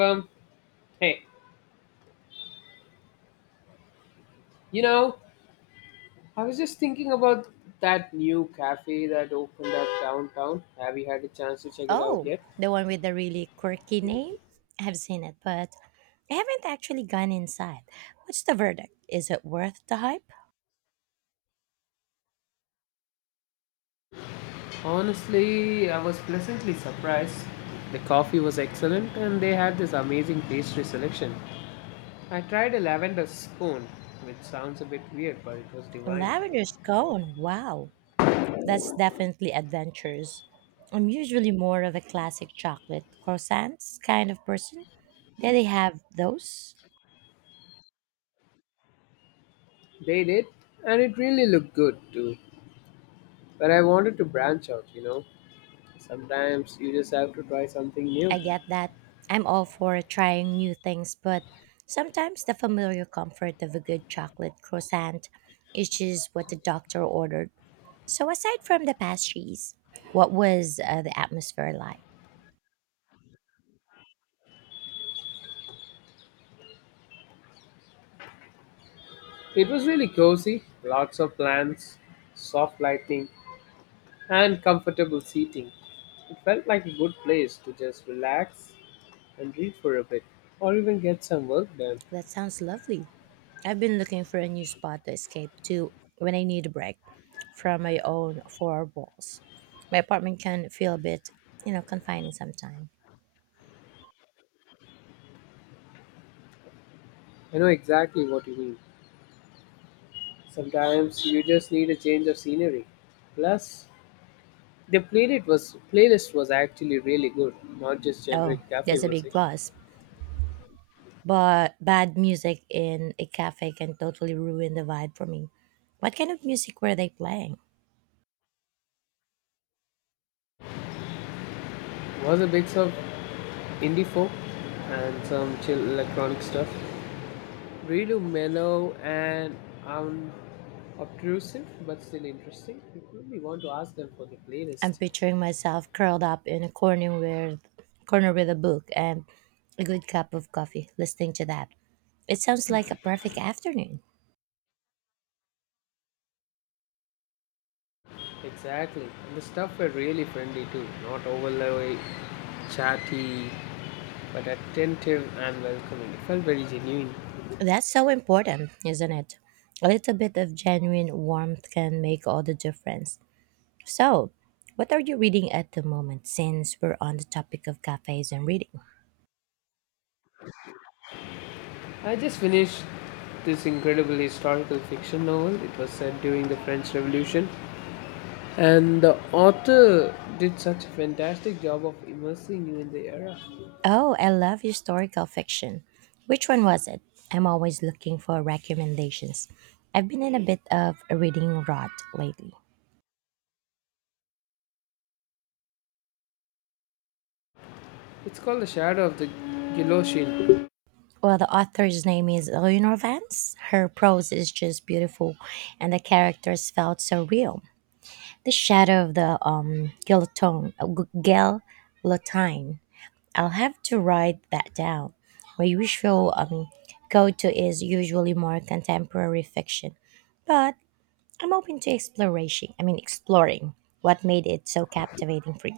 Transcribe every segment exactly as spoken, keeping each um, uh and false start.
Um, hey, you know, I was just thinking about that new cafe that opened up downtown. Have you had a chance to check it out Oh, yet? the one with the really quirky name? I've seen it, but I haven't actually gone inside. What's the verdict? Is it worth the hype? Honestly, I was pleasantly surprised. The coffee was excellent and they had this amazing pastry selection. I tried a lavender scone, which sounds a bit weird, but it was divine. Lavender scone. Wow. That's definitely adventurous. I'm usually more of a classic chocolate croissants kind of person. There they have those. They did, and it really looked good too. But I wanted to branch out, you know. Sometimes you just have to try something new. I get that. I'm all for trying new things, but sometimes the familiar comfort of a good chocolate croissant is just what the doctor ordered. So, aside from the pastries, what was uh, the atmosphere like? It was really cozy, lots of plants, soft lighting, and comfortable seating. It felt like a good place to just relax and read for a bit, or even get some work done. That sounds lovely. I've been looking for a new spot to escape to when I need a break from my own four walls. My apartment can feel a bit, you know, confining sometimes. I know exactly what you mean. Sometimes you just need a change of scenery. Plus, the playlist was playlist was actually really good, not just Oh, generic cafe that's a big music. plus. But bad music in a cafe can totally ruin the vibe for me. What kind of music were they playing? It was a mix of indie folk and some chill electronic stuff. Really mellow and unobtrusive, but still interesting. You really want to ask them for the I'm playlist. picturing myself curled up in a corner with, corner with a book and a good cup of coffee, listening to that. It sounds like a perfect afternoon. Exactly. And the stuff were really friendly too, not overly chatty, but attentive and welcoming. It felt very genuine. That's so important, isn't it? A little bit of genuine warmth can make all the difference. So, what are you reading at the moment since we're on the topic of cafes and reading? I just finished this incredible historical fiction novel. It was set during the French Revolution, and the author did such a fantastic job of immersing you in the era. Oh, I love historical fiction. Which one was it? I'm always looking for recommendations. I've been in a bit of a reading rot lately. It's called The Shadow of the Guillotine. Well, the author's name is Eleanor Vance. Her prose is just beautiful, and the characters felt so real. The shadow of the um, guillotine, uh, gu- guillotine. I'll have to write that down. My usual um, go-to is usually more contemporary fiction, but I'm open to exploration. I mean, exploring what made it so captivating for you.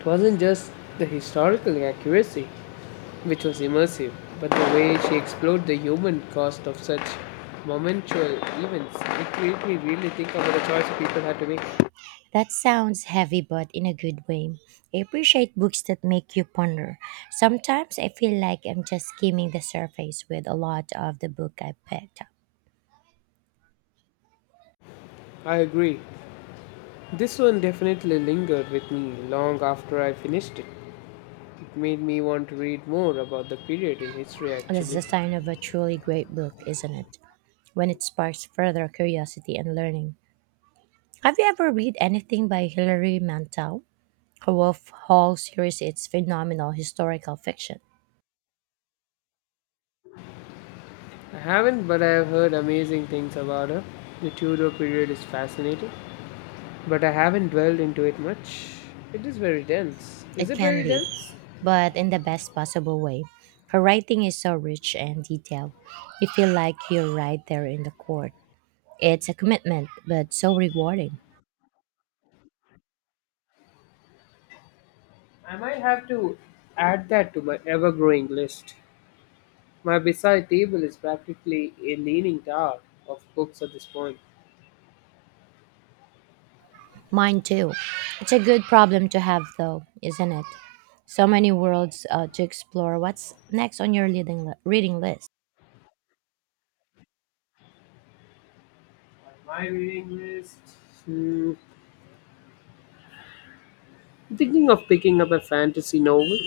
It wasn't just the historical accuracy, which was immersive, but the way she explored the human cost of such momentous events. It made me really think about the choice people had to make. That sounds heavy, but in a good way. I appreciate books that make you ponder. Sometimes I feel like I'm just skimming the surface with a lot of the book I picked up. I agree. This one definitely lingered with me long after I finished it. It made me want to read more about the period in history That's the actually. sign of a truly great book, isn't it? When it sparks further curiosity and learning. Have you ever read anything by Hilary Mantel? Her Wolf Hall series is phenomenal historical fiction. I haven't, but I have heard amazing things about her. The Tudor period is fascinating, but I haven't dwelled into it much. It is very dense. Is It it very can be, dense? but in the best possible way. Her writing is so rich and detailed. You feel like you're right there in the court. It's a commitment, but so rewarding. I might have to add that to my ever growing list. My bedside table is practically a leaning tower of books at this point. Mine too. It's a good problem to have, though, isn't it? So many worlds uh, to explore. What's next on your reading, li- reading list? On my reading list. Hmm, I'm thinking of picking up a fantasy novel.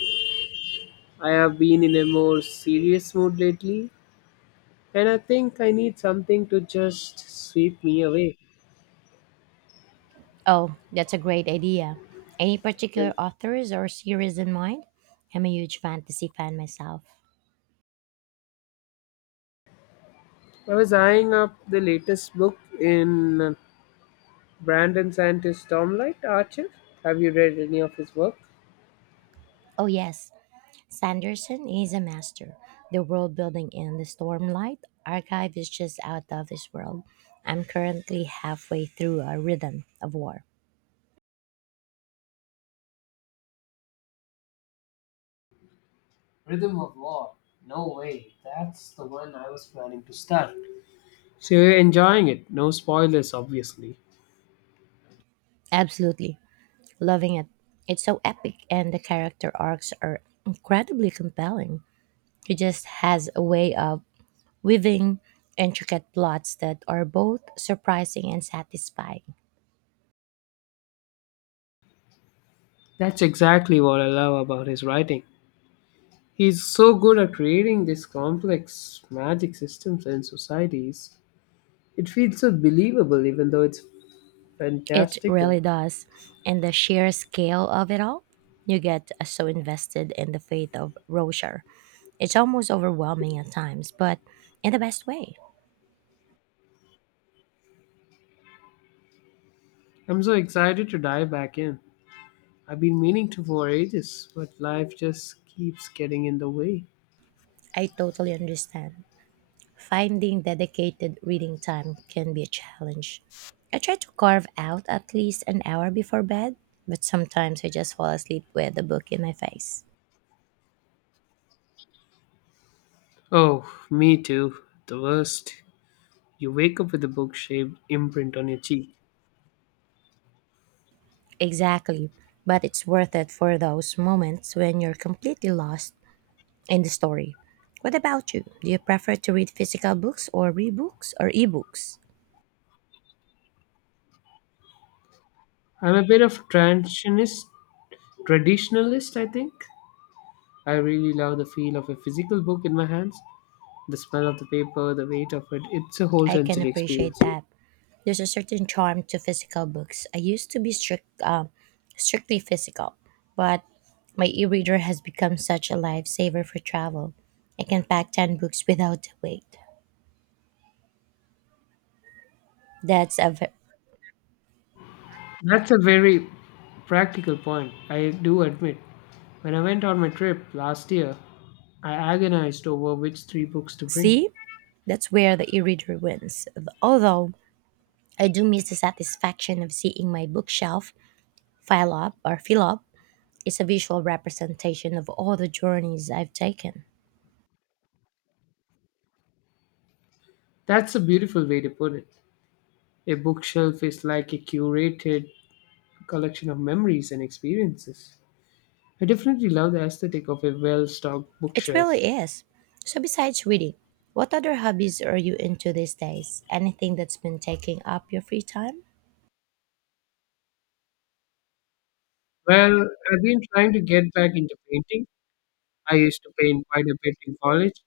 I have been in a more serious mood lately, and I think I need something to just sweep me away. Oh, that's a great idea. Any particular authors or series in mind? I'm a huge fantasy fan myself. I was eyeing up the latest book in Brandon Santis Stormlight Archer. Have you read any of his work? Oh, yes. Sanderson is a master. The world building in the Stormlight archive is just out of this world. I'm currently halfway through a rhythm of war. Rhythm of War. No way. That's the one I was planning to start. So you're enjoying it. No spoilers, obviously. Absolutely. Loving it. It's so epic and the character arcs are incredibly compelling. He just has a way of weaving intricate plots that are both surprising and satisfying. That's exactly what I love about his writing. He's so good at creating these complex magic systems and societies. It feels so believable, even though it's It fantastical. really does. And the sheer scale of it all, you get so invested in the fate of Roshar. It's almost overwhelming at times, but in the best way. I'm so excited to dive back in. I've been meaning to for ages, but life just keeps getting in the way. I totally understand. Finding dedicated reading time can be a challenge. I try to carve out at least an hour before bed, but sometimes I just fall asleep with the book in my face. Oh, me too. The worst. You wake up with a book shaped imprint on your cheek. Exactly, but it's worth it for those moments when you're completely lost in the story. What about you? Do you prefer to read physical books or read books or ebooks? I'm a bit of a transitionist, traditionalist, I think. I really love the feel of a physical book in my hands, the smell of the paper, the weight of it. It's a whole I can sensory experience. appreciate that. There's a certain charm to physical books. I used to be strict, um, strictly physical, but my e-reader has become such a lifesaver for travel. I can pack ten books without a weight. That's a ve- That's a very practical point, I do admit. When I went on my trip last year, I agonized over which three books to bring. see, that's where the e-reader wins. Although I do miss the satisfaction of seeing my bookshelf file up or fill up. It's a visual representation of all the journeys I've taken. That's a beautiful way to put it. A bookshelf is like a curated collection of memories and experiences. I definitely love the aesthetic of a well stocked It bookshelf. really is. So, besides reading, what other hobbies are you into these days? Anything that's been taking up your free time? Well, I've been trying to get back into painting. I used to paint quite a bit in college,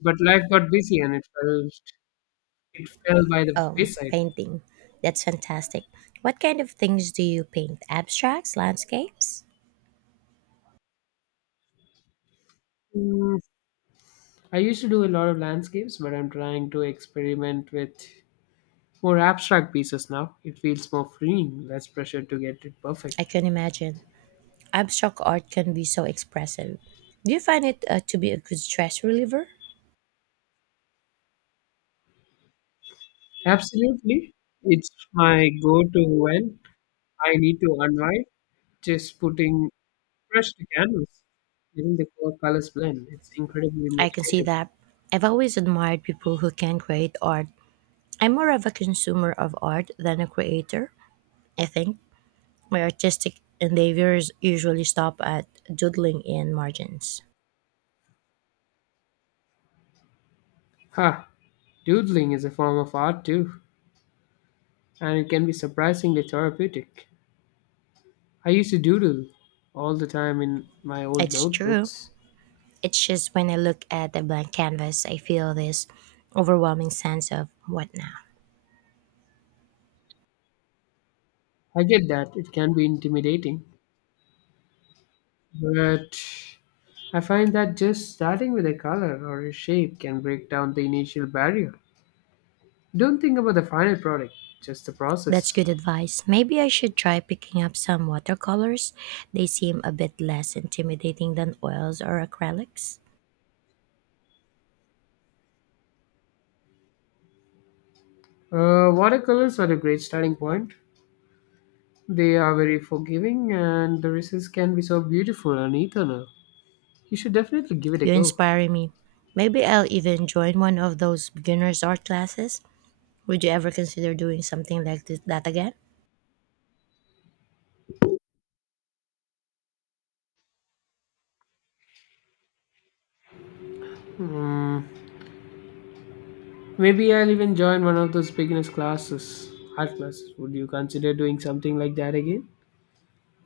but life got busy and it fell, it fell by the Oh, wayside. painting. That's fantastic. What kind of things do you paint? Abstracts? Landscapes? Mm, I used to do a lot of landscapes, but I'm trying to experiment with more abstract pieces now. It feels more freeing, less pressure to get it perfect. I can imagine. Abstract art can be so expressive. Do you find it uh, to be a good stress reliever? Absolutely. It's my go to when I need to unwind. Just putting Fresh to canvas, letting the core colors blend. It's incredibly I can see meditative. that. I've always admired people who can create art. I'm more of a consumer of art than a creator, I think. My artistic endeavors usually stop at doodling in margins. Ha! Doodling is a form of art too, and it can be surprisingly therapeutic. I used to doodle all the time in my old It's true. notebooks. It's just when I look at the blank canvas, I feel this overwhelming sense of what now? I get that it can be intimidating, but I find that just starting with a color or a shape can break down the initial barrier. Don't think about the final product, just the That's process. good advice. Maybe I should try picking up some watercolors. They seem a bit less intimidating than oils or acrylics. Uh, watercolors are a great starting point. They are very forgiving, and the races can be so beautiful and eternal. You should definitely give it a You're go. inspiring me. Maybe I'll even join one of those beginners art classes. Would you ever consider doing something like this, that again? Hmm, maybe I'll even join one of those beginners classes, art classes. Would you consider doing something like that again?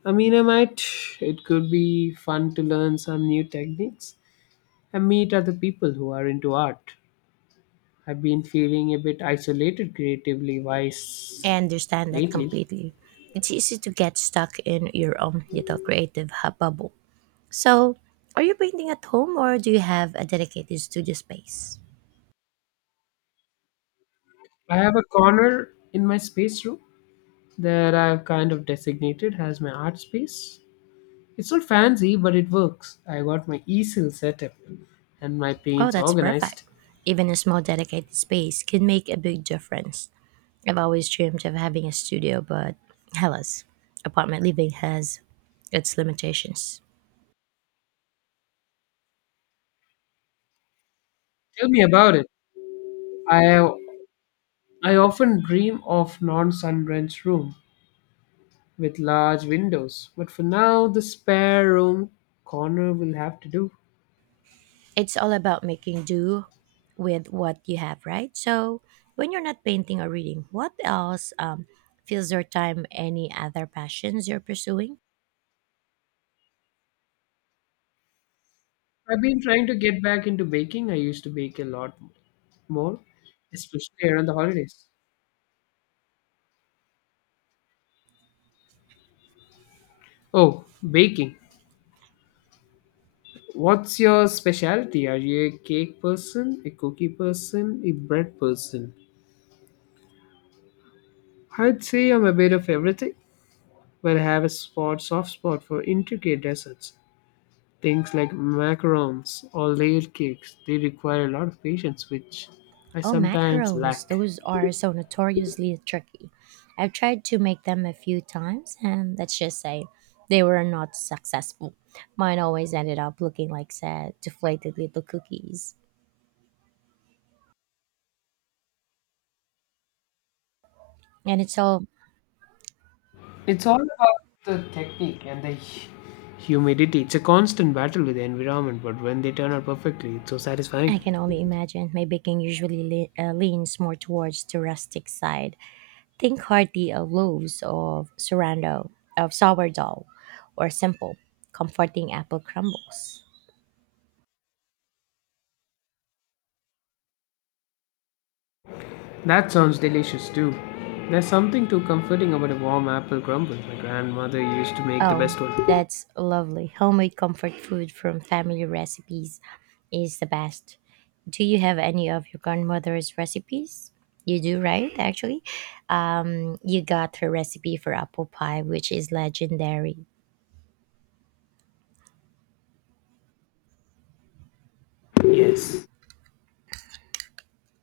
I mean, I might. It could be fun to learn some new techniques and meet other people who are into art. I've been feeling a bit isolated creatively I wise understand that lately. completely. It's easy to get stuck in your own little creative hu- bubble. So, are you painting at home or do you have a dedicated studio space? I have a corner in my space room that I've kind of designated as my art space. It's not fancy, but it works. I got my easel set up and my Oh, paints that's perfect. organized. Even a small dedicated space can make a big difference. I've always dreamed of having a studio, but hellas, apartment living has its limitations. Tell me about it. I I often dream of non-sunbrenched room with large windows, but for now the spare room corner will have to do. It's all about making do with what you have, right? So when you're not painting or reading, what else um, fills your time? Any other passions you're pursuing? I've been trying to get back into baking. I used to bake a lot more, especially around the holidays. Oh, baking. What's your specialty? Are you a cake person, a cookie person, a bread person? I'd say I'm a bit of everything, but I have a spot, soft spot for intricate desserts. Things like macarons or layered cakes, they require a lot of patience, which I Oh, sometimes macarons. lack. Those are so notoriously tricky. I've tried to make them a few times, and let's just say they were not successful. Mine always ended up looking like sad, deflated little cookies. And it's all It's all about the technique and the hu- humidity. It's a constant battle with the environment, but when they turn out perfectly, it's so satisfying. I can only imagine. My baking usually le- uh, leans more towards the rustic side. Think hearty of loaves of surrando, of sourdough, or simple, comforting apple crumbles. That sounds delicious too. There's something too comforting about a warm apple crumble. My grandmother used to make the Oh, best one. that's lovely. Homemade comfort food from family recipes is the best. Do you have any of your grandmother's recipes? You do, right? Actually, um, you got her recipe for apple pie, which is legendary. Yes,